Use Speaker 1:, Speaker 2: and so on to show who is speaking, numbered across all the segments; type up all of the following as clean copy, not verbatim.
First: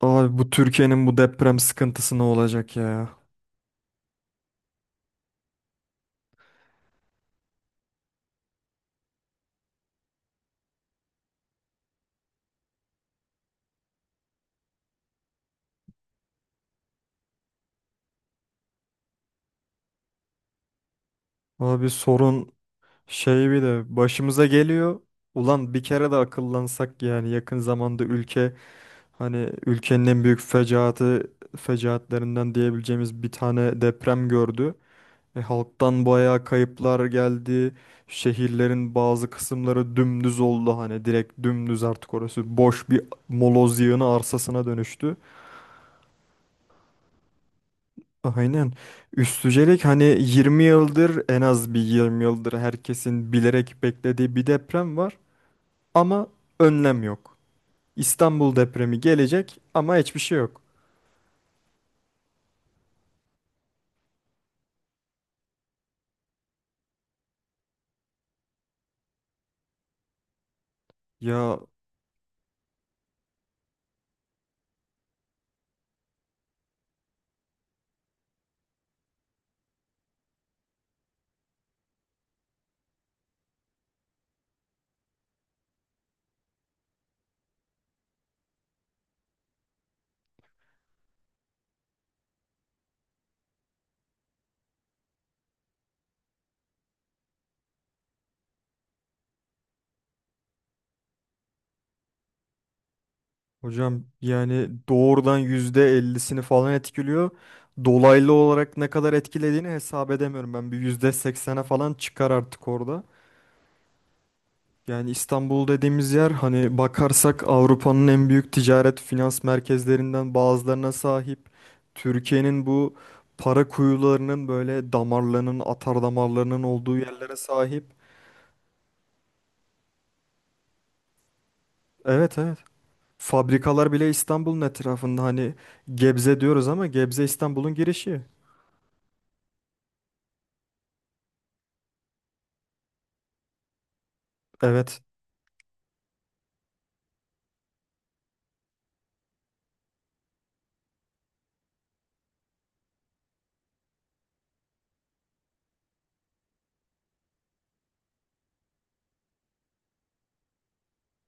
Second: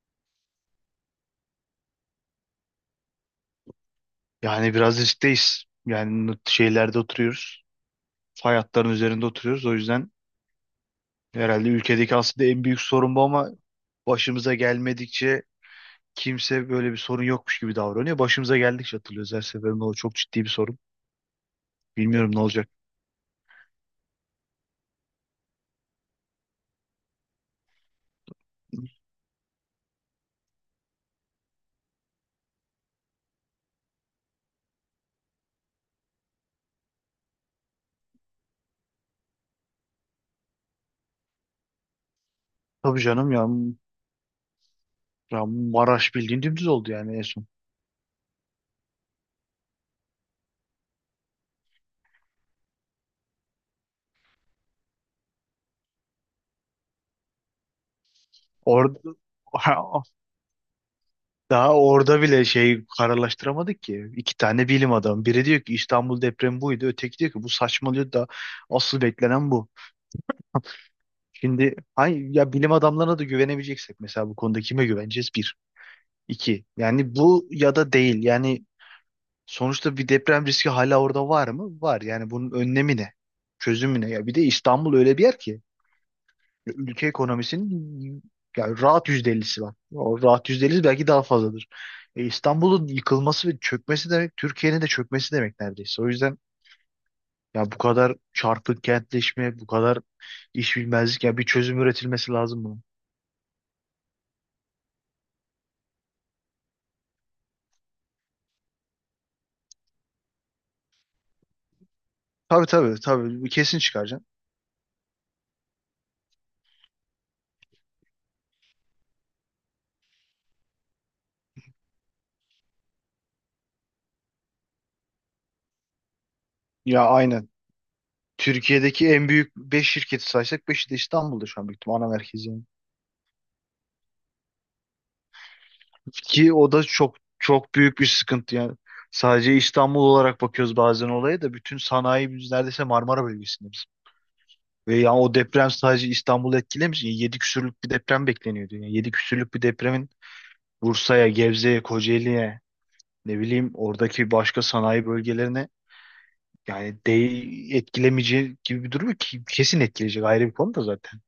Speaker 1: Abi bu Türkiye'nin bu deprem sıkıntısı ne olacak ya?
Speaker 2: Yani biraz riskteyiz. Yani şeylerde oturuyoruz. Fay hatların üzerinde oturuyoruz. O yüzden herhalde ülkedeki aslında en büyük sorun bu ama başımıza gelmedikçe kimse böyle bir sorun yokmuş gibi davranıyor. Başımıza geldikçe hatırlıyoruz, her seferinde o çok ciddi bir sorun.
Speaker 1: Abi
Speaker 2: Bilmiyorum ne
Speaker 1: sorun
Speaker 2: olacak.
Speaker 1: şey bir de başımıza geliyor. Ulan bir kere de akıllansak yani yakın zamanda hani ülkenin en büyük fecaatlerinden diyebileceğimiz bir tane deprem gördü. Halktan bayağı kayıplar geldi. Şehirlerin bazı kısımları dümdüz oldu, hani direkt dümdüz, artık orası boş
Speaker 2: Tabii
Speaker 1: bir
Speaker 2: canım ya,
Speaker 1: moloz yığını arsasına dönüştü.
Speaker 2: ya Maraş bildiğin dümdüz oldu yani en son.
Speaker 1: Aynen. Üstücelik hani 20 yıldır, en az bir 20 yıldır herkesin bilerek beklediği bir deprem var ama önlem yok. İstanbul
Speaker 2: Orada
Speaker 1: depremi gelecek ama hiçbir şey yok.
Speaker 2: daha orada bile şey kararlaştıramadık ki. İki tane bilim adamı. Biri diyor ki İstanbul depremi buydu. Öteki diyor ki bu saçmalıyor da asıl beklenen bu.
Speaker 1: Ya
Speaker 2: Şimdi ya bilim adamlarına da güvenemeyeceksek mesela bu konuda kime güveneceğiz? Bir. İki. Yani bu ya da değil. Yani sonuçta bir deprem riski hala orada var mı? Var. Yani bunun önlemi ne? Çözümü ne? Ya bir de İstanbul öyle bir yer ki ülke ekonomisinin yani rahat %50'si var. O rahat %50'si belki daha fazladır. İstanbul'un yıkılması ve çökmesi demek Türkiye'nin de çökmesi demek neredeyse. O yüzden ya bu kadar çarpık kentleşme, bu kadar iş bilmezlik, ya bir çözüm üretilmesi lazım bunun.
Speaker 1: hocam, yani doğrudan %50'sini falan etkiliyor. Dolaylı olarak ne kadar etkilediğini hesap edemiyorum. Ben bir %80'e falan çıkar
Speaker 2: Tabii
Speaker 1: artık
Speaker 2: tabii
Speaker 1: orada.
Speaker 2: tabii, kesin çıkaracaksın.
Speaker 1: Yani İstanbul dediğimiz yer, hani bakarsak, Avrupa'nın en büyük ticaret finans merkezlerinden bazılarına sahip. Türkiye'nin bu para kuyularının, böyle damarlarının, atar damarlarının olduğu
Speaker 2: Ya
Speaker 1: yerlere
Speaker 2: aynen.
Speaker 1: sahip.
Speaker 2: Türkiye'deki en büyük 5 şirketi saysak beşi de İstanbul'da şu an büyük ihtimal ana
Speaker 1: Evet,
Speaker 2: merkezi,
Speaker 1: evet.
Speaker 2: yani.
Speaker 1: Fabrikalar bile İstanbul'un etrafında, hani Gebze
Speaker 2: Ki
Speaker 1: diyoruz
Speaker 2: o da
Speaker 1: ama
Speaker 2: çok
Speaker 1: Gebze İstanbul'un
Speaker 2: çok büyük bir
Speaker 1: girişi.
Speaker 2: sıkıntı yani. Sadece İstanbul olarak bakıyoruz bazen olaya da, bütün sanayi biz neredeyse Marmara bölgesinde biz. Ve
Speaker 1: Evet.
Speaker 2: yani o deprem sadece İstanbul'u etkilemiş. 7 küsürlük bir deprem bekleniyordu. Yani 7 küsürlük bir depremin Bursa'ya, Gebze'ye, Kocaeli'ye, ne bileyim oradaki başka sanayi bölgelerine, yani değil etkilemeyeceği gibi bir durum yok ki, kesin etkileyecek, ayrı bir konu da zaten.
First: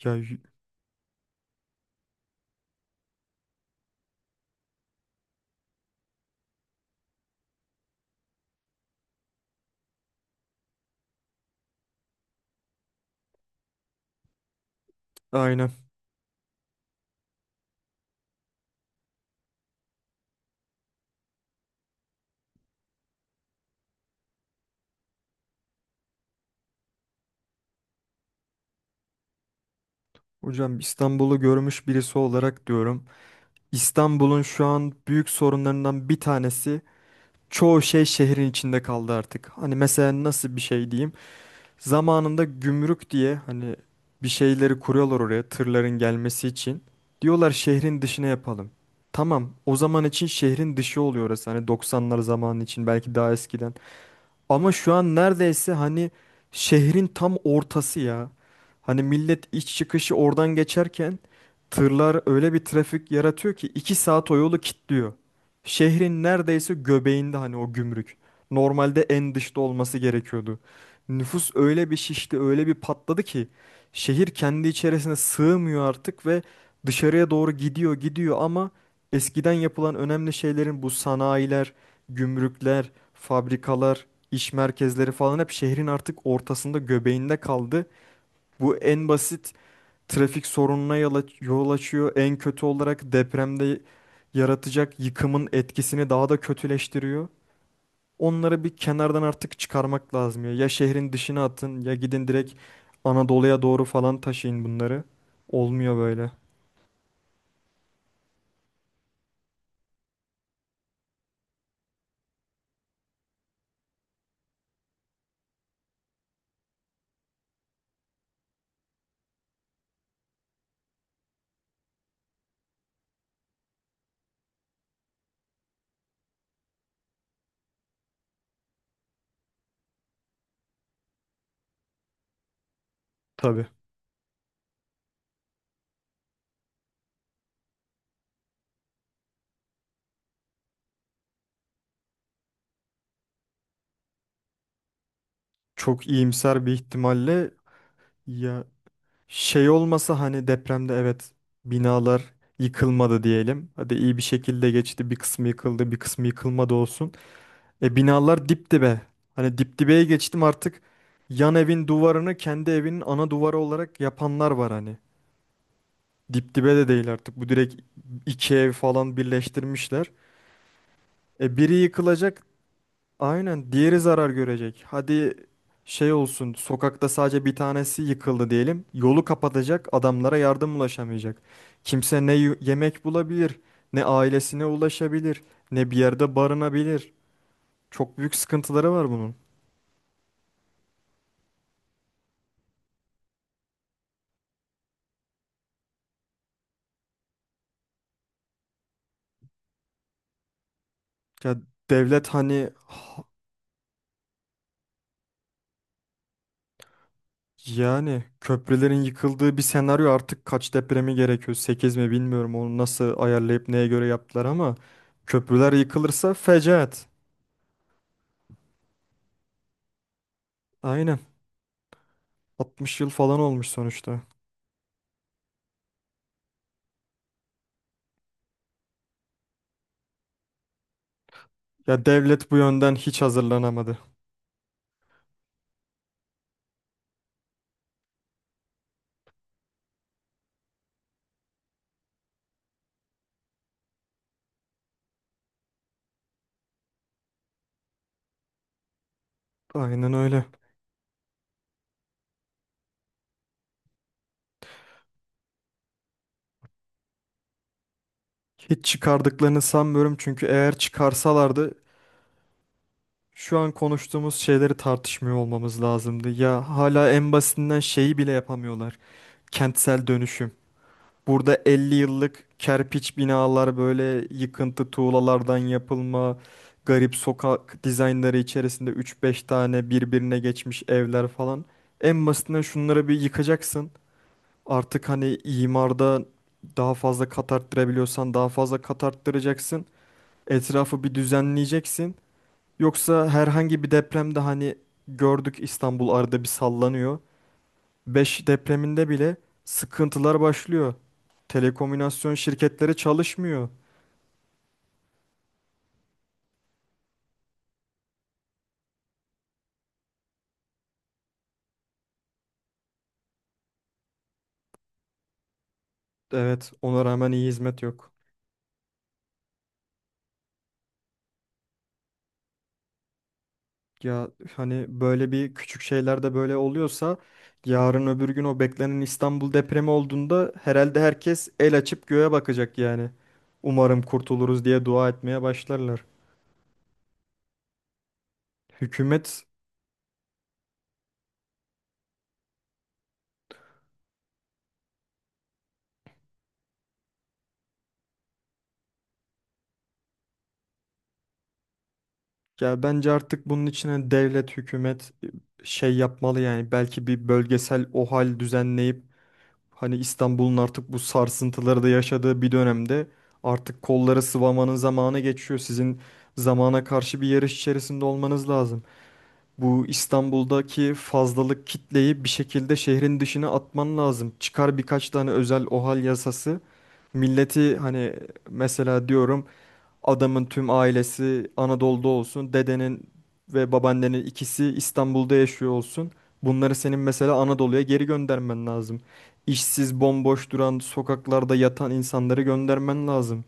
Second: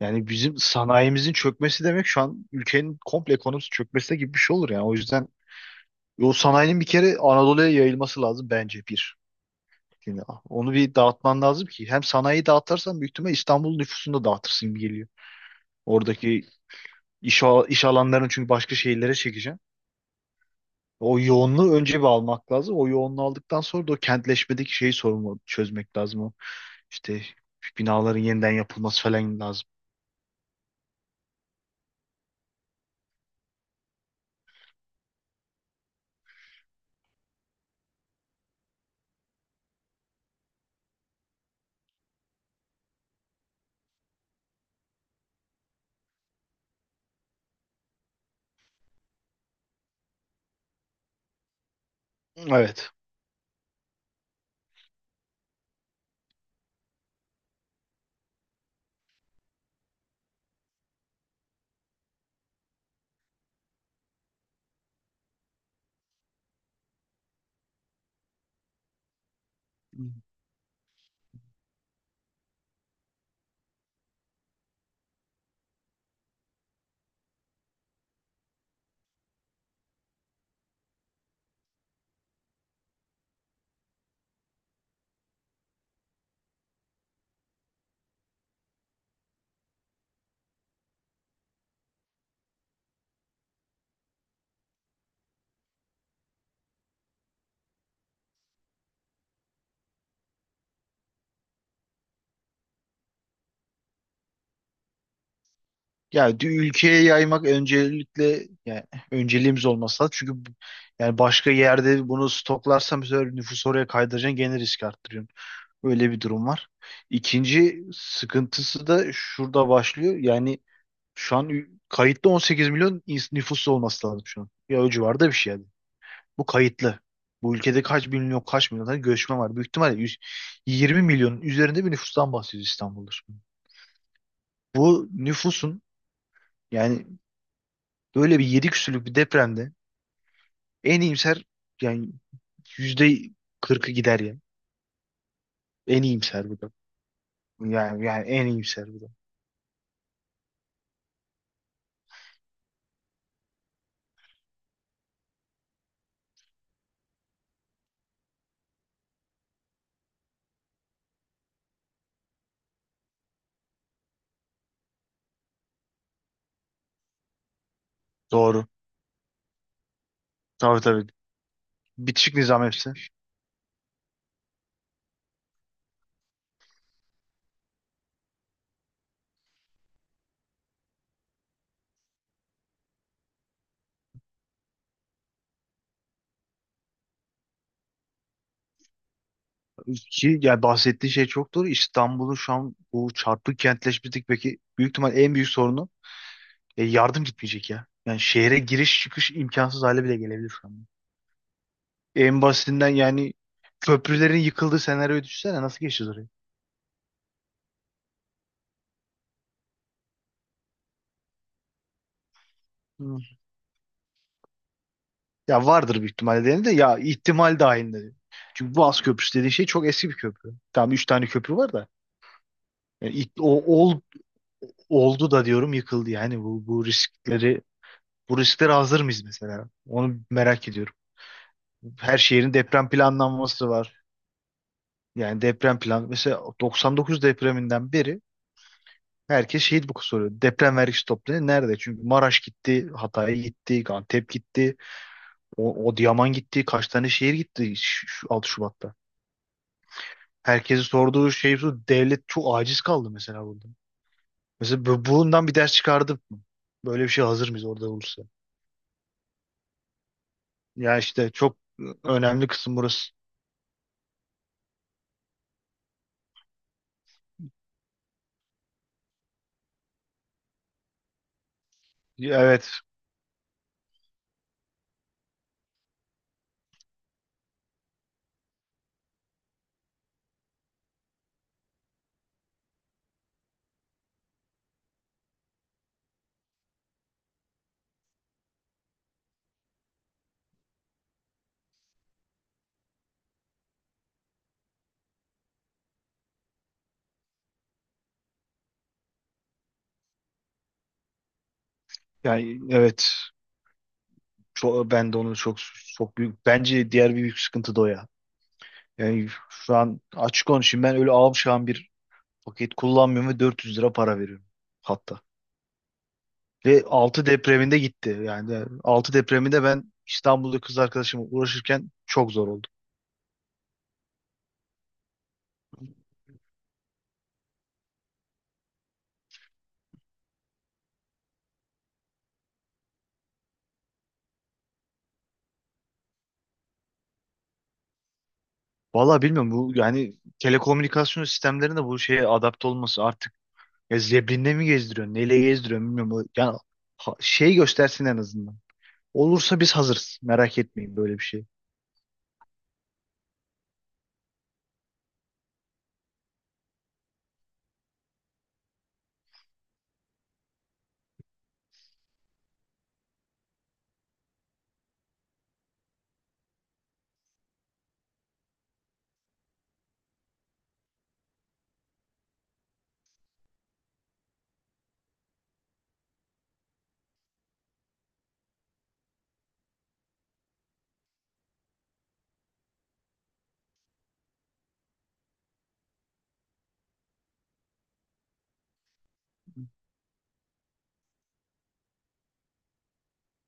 Speaker 1: Ya
Speaker 2: Yani
Speaker 1: y-
Speaker 2: bizim sanayimizin çökmesi demek şu an ülkenin komple ekonomisi çökmesi gibi bir şey olur yani. O yüzden o sanayinin bir kere Anadolu'ya yayılması lazım bence, bir. Şimdi onu bir dağıtman lazım ki, hem sanayiyi dağıtırsan büyük ihtimal İstanbul nüfusunu da dağıtırsın gibi geliyor.
Speaker 1: aynen.
Speaker 2: Oradaki iş alanlarını çünkü başka şehirlere çekeceksin. O yoğunluğu önce bir almak lazım. O yoğunluğu aldıktan sonra da o kentleşmedeki şeyi, sorunu çözmek lazım. İşte binaların yeniden yapılması falan lazım.
Speaker 1: Hocam, İstanbul'u görmüş birisi olarak diyorum. İstanbul'un şu an büyük sorunlarından bir tanesi, çoğu şey şehrin içinde kaldı artık. Hani mesela nasıl bir şey diyeyim? Zamanında gümrük diye hani bir şeyleri kuruyorlar oraya, tırların gelmesi için. Diyorlar şehrin dışına yapalım. Tamam, o zaman için şehrin dışı oluyor orası. Hani 90'lar zamanı için,
Speaker 2: Evet.
Speaker 1: belki daha eskiden. Ama şu an neredeyse hani şehrin tam ortası ya. Hani millet iç çıkışı oradan geçerken tırlar öyle bir trafik yaratıyor ki 2 saat o yolu kilitliyor. Şehrin neredeyse göbeğinde hani o gümrük. Normalde en dışta olması gerekiyordu. Nüfus öyle bir şişti, öyle bir patladı ki şehir kendi içerisine sığmıyor artık ve dışarıya doğru gidiyor, gidiyor, ama eskiden yapılan önemli şeylerin, bu sanayiler, gümrükler, fabrikalar, iş merkezleri falan hep şehrin artık ortasında, göbeğinde kaldı. Bu en basit trafik sorununa yol açıyor. En kötü olarak depremde yaratacak yıkımın etkisini daha da kötüleştiriyor. Onları bir kenardan artık çıkarmak lazım ya. Ya şehrin dışına atın, ya gidin direkt Anadolu'ya doğru falan taşıyın bunları. Olmuyor böyle.
Speaker 2: Ülkeye yaymak öncelikle, yani önceliğimiz olması lazım. Çünkü yani başka yerde bunu stoklarsam bu sefer nüfusu oraya kaydıracaksın, gene risk arttırıyorsun. Öyle bir durum var. İkinci sıkıntısı da şurada başlıyor. Yani şu an kayıtlı 18 milyon nüfusu olması lazım şu an. Ya o civarda bir şey yani. Bu kayıtlı. Bu ülkede kaç milyon tane göçmen var. Büyük ihtimalle 100, 20 milyonun üzerinde bir nüfustan bahsediyoruz İstanbul'da, şimdi.
Speaker 1: Tabii.
Speaker 2: Bu nüfusun yani böyle bir 7 küsürlük bir depremde en iyimser, yani yüzde 40'ı gider ya. En
Speaker 1: Çok
Speaker 2: iyimser bu
Speaker 1: iyimser
Speaker 2: da.
Speaker 1: bir ihtimalle
Speaker 2: Yani en
Speaker 1: ya,
Speaker 2: iyimser bu da.
Speaker 1: şey olmasa, hani depremde, evet, binalar yıkılmadı diyelim. Hadi iyi bir şekilde geçti. Bir kısmı yıkıldı, bir kısmı yıkılmadı olsun. Binalar dip dibe. Hani dip dibeye geçtim artık, yan evin duvarını kendi evinin ana duvarı olarak yapanlar var hani. Dip dibe de değil artık. Bu direkt iki
Speaker 2: Doğru.
Speaker 1: ev falan birleştirmişler.
Speaker 2: Tabii tabii.
Speaker 1: Biri
Speaker 2: Bitişik
Speaker 1: yıkılacak.
Speaker 2: nizam hepsi.
Speaker 1: Aynen, diğeri zarar görecek. Hadi şey olsun, sokakta sadece bir tanesi yıkıldı diyelim. Yolu kapatacak, adamlara yardım ulaşamayacak. Kimse ne yemek bulabilir, ne ailesine ulaşabilir, ne bir yerde barınabilir. Çok büyük sıkıntıları var bunun.
Speaker 2: Ki yani bahsettiği şey çok doğru. İstanbul'un şu an bu çarpık kentleşmesindeki peki büyük ihtimal en büyük sorunu. Yardım gitmeyecek ya. Yani şehre giriş çıkış imkansız hale bile gelebilir şu an.
Speaker 1: Ya devlet
Speaker 2: En
Speaker 1: hani
Speaker 2: basitinden
Speaker 1: ha-
Speaker 2: yani köprülerin yıkıldığı senaryoyu düşünsene, nasıl geçeceğiz orayı?
Speaker 1: yani köprülerin yıkıldığı bir senaryo artık kaç depremi gerekiyor? 8 mi, bilmiyorum onu nasıl
Speaker 2: Hı.
Speaker 1: ayarlayıp neye göre yaptılar, ama
Speaker 2: Ya
Speaker 1: köprüler
Speaker 2: vardır büyük
Speaker 1: yıkılırsa
Speaker 2: ihtimalle diyelim de, ya
Speaker 1: fecaat.
Speaker 2: ihtimal dahilinde, diyor. Çünkü Boğaz Köprüsü dediğin şey çok eski bir köprü. Tamam, 3
Speaker 1: Aynen.
Speaker 2: tane köprü var da.
Speaker 1: 60 yıl
Speaker 2: Yani ilk-
Speaker 1: falan
Speaker 2: o,
Speaker 1: olmuş
Speaker 2: ol-
Speaker 1: sonuçta.
Speaker 2: Oldu da diyorum yıkıldı yani, bu risklere hazır mıyız mesela? Onu merak ediyorum.
Speaker 1: Ya
Speaker 2: Her
Speaker 1: devlet
Speaker 2: şehrin
Speaker 1: bu
Speaker 2: deprem
Speaker 1: yönden hiç
Speaker 2: planlanması
Speaker 1: hazırlanamadı.
Speaker 2: var. Yani deprem plan, mesela 99 depreminden beri herkes şehit bu soruyor. Deprem vergisi toplanıyor. Nerede? Çünkü Maraş gitti, Hatay gitti, Antep gitti, o, Adıyaman gitti. Kaç tane şehir gitti şu 6 Şubat'ta.
Speaker 1: Aynen öyle.
Speaker 2: Herkesi sorduğu şey şu. Devlet çok aciz kaldı mesela burada. Mesela bundan bir ders çıkardık mı? Böyle bir şey hazır mıyız orada olursa?
Speaker 1: Hiç çıkardıklarını sanmıyorum, çünkü eğer
Speaker 2: Ya işte çok
Speaker 1: çıkarsalardı
Speaker 2: önemli kısım burası.
Speaker 1: şu an konuştuğumuz şeyleri tartışmıyor olmamız lazımdı. Ya hala en basitinden şeyi bile yapamıyorlar. Kentsel dönüşüm. Burada 50 yıllık
Speaker 2: Evet.
Speaker 1: kerpiç binalar, böyle yıkıntı tuğlalardan yapılma, garip sokak dizaynları içerisinde 3-5 tane birbirine geçmiş evler falan. En basitinden şunları bir yıkacaksın. Artık hani imarda daha fazla kat arttırabiliyorsan daha fazla kat arttıracaksın. Etrafı bir düzenleyeceksin. Yoksa herhangi bir depremde, hani gördük, İstanbul arada bir sallanıyor. Beş depreminde bile sıkıntılar başlıyor. Telekomünasyon
Speaker 2: Yani
Speaker 1: şirketleri
Speaker 2: evet.
Speaker 1: çalışmıyor.
Speaker 2: Ben de onu çok, çok büyük. Bence diğer bir büyük sıkıntı da o ya. Yani şu an açık konuşayım, ben öyle avşan bir paket kullanmıyorum ve 400 lira para veriyorum hatta.
Speaker 1: Evet,
Speaker 2: Ve
Speaker 1: ona
Speaker 2: 6
Speaker 1: rağmen iyi
Speaker 2: depreminde
Speaker 1: hizmet yok.
Speaker 2: gitti. Yani 6 depreminde ben İstanbul'da kız arkadaşımla uğraşırken çok zor oldu.
Speaker 1: Ya hani böyle bir küçük şeyler de böyle oluyorsa, yarın öbür gün o beklenen İstanbul depremi olduğunda herhalde herkes el açıp göğe bakacak yani. Umarım kurtuluruz diye dua etmeye başlarlar.
Speaker 2: Vallahi
Speaker 1: Hükümet
Speaker 2: bilmiyorum bu, yani telekomünikasyon sistemlerinde bu şeye adapte olması artık, ya zebrinle mi gezdiriyor, neyle gezdiriyor bilmiyorum. Yani şey göstersin en azından. Olursa biz hazırız, merak etmeyin böyle bir şey.
Speaker 1: Ya bence artık bunun içine devlet, hükümet, şey yapmalı, yani belki bir bölgesel OHAL düzenleyip, hani İstanbul'un artık bu sarsıntıları da yaşadığı bir dönemde, artık kolları sıvamanın zamanı geçiyor. Sizin zamana karşı bir yarış içerisinde olmanız lazım. Bu İstanbul'daki fazlalık kitleyi bir şekilde şehrin dışına atman lazım. Çıkar birkaç tane özel OHAL yasası. Milleti hani, mesela diyorum, adamın tüm ailesi Anadolu'da olsun. Dedenin ve babaannenin ikisi İstanbul'da yaşıyor olsun. Bunları senin mesela Anadolu'ya geri göndermen lazım. İşsiz, bomboş duran, sokaklarda yatan insanları göndermen lazım.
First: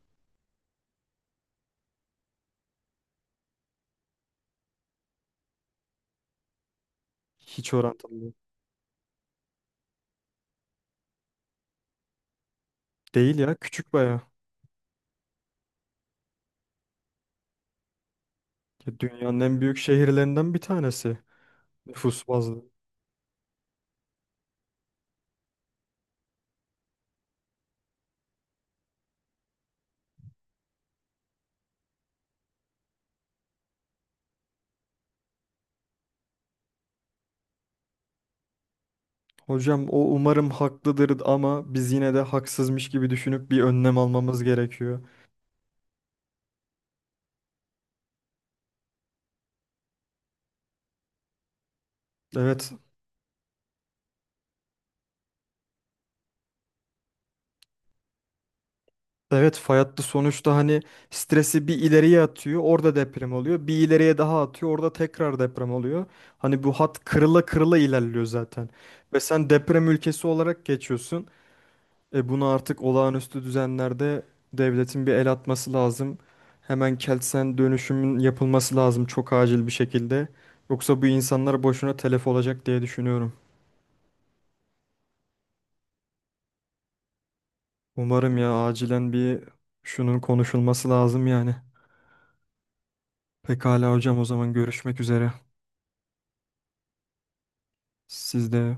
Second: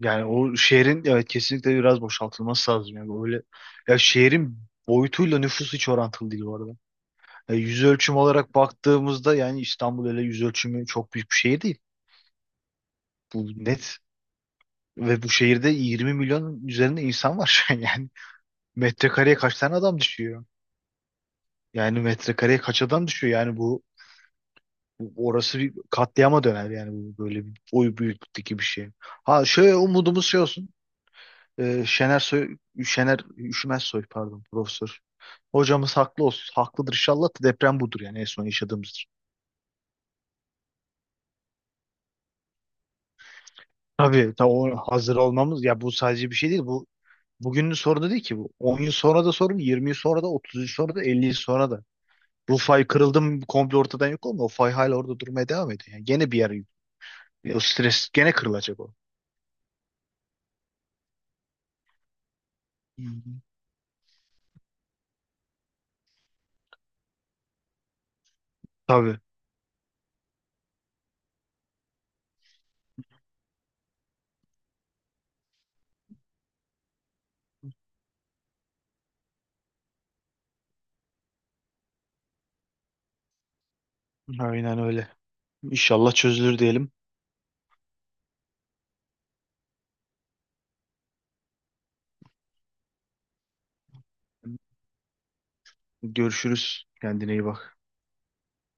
Speaker 2: Yani o şehrin, evet, kesinlikle biraz boşaltılması lazım. Yani böyle ya, şehrin boyutuyla nüfusu hiç orantılı değil bu arada.
Speaker 1: Hiç
Speaker 2: Yüz ölçümü
Speaker 1: orantılı
Speaker 2: olarak baktığımızda yani İstanbul öyle yüz ölçümü çok büyük bir şehir değil.
Speaker 1: değil
Speaker 2: Bu
Speaker 1: ya, küçük
Speaker 2: net.
Speaker 1: baya.
Speaker 2: Ve bu şehirde 20 milyon üzerinde insan var şu an yani.
Speaker 1: Ya
Speaker 2: Metrekareye
Speaker 1: dünyanın
Speaker 2: kaç
Speaker 1: en
Speaker 2: tane
Speaker 1: büyük
Speaker 2: adam düşüyor?
Speaker 1: şehirlerinden bir tanesi
Speaker 2: Yani
Speaker 1: nüfus
Speaker 2: metrekareye
Speaker 1: bazlı.
Speaker 2: kaç adam düşüyor? Yani orası bir katliama döner yani, bu böyle bir oy büyüklükteki bir şey. Ha, şöyle umudumuz şey olsun. Şener Soy, Şener Üşümez Soy, pardon, profesör hocamız haklı olsun. Haklıdır inşallah, da deprem budur yani, en son yaşadığımızdır.
Speaker 1: Hocam, o umarım haklıdır, ama biz yine de haksızmış gibi düşünüp bir önlem
Speaker 2: Tabii,
Speaker 1: almamız
Speaker 2: o
Speaker 1: gerekiyor.
Speaker 2: hazır olmamız, ya bu sadece bir şey değil, bu bugünün sorunu değil ki bu. 10 yıl sonra da sorun, 20 yıl sonra da, 30 yıl sonra da, 50 yıl sonra da. Bu
Speaker 1: Evet,
Speaker 2: fay kırıldı mı komple ortadan yok olmuyor. O fay hala orada durmaya devam ediyor. Yani gene bir yer, o stres gene kırılacak, o.
Speaker 1: evet, fay hattı sonuçta, hani stresi bir ileriye atıyor, orada
Speaker 2: Hı
Speaker 1: deprem
Speaker 2: hı.
Speaker 1: oluyor. Bir ileriye daha atıyor, orada tekrar deprem oluyor. Hani bu hat kırıla kırıla ilerliyor zaten.
Speaker 2: Tabii.
Speaker 1: Ve sen deprem ülkesi olarak geçiyorsun. Bunu artık olağanüstü düzenlerde devletin bir el atması lazım. Hemen Kelsen dönüşümün yapılması lazım, çok acil bir şekilde. Yoksa bu insanlar boşuna telef olacak diye düşünüyorum.
Speaker 2: Aynen öyle. İnşallah çözülür diyelim.
Speaker 1: Umarım ya, acilen bir şunun konuşulması lazım yani. Pekala hocam, o zaman görüşmek üzere.
Speaker 2: Görüşürüz. Kendine iyi bak.
Speaker 1: Siz de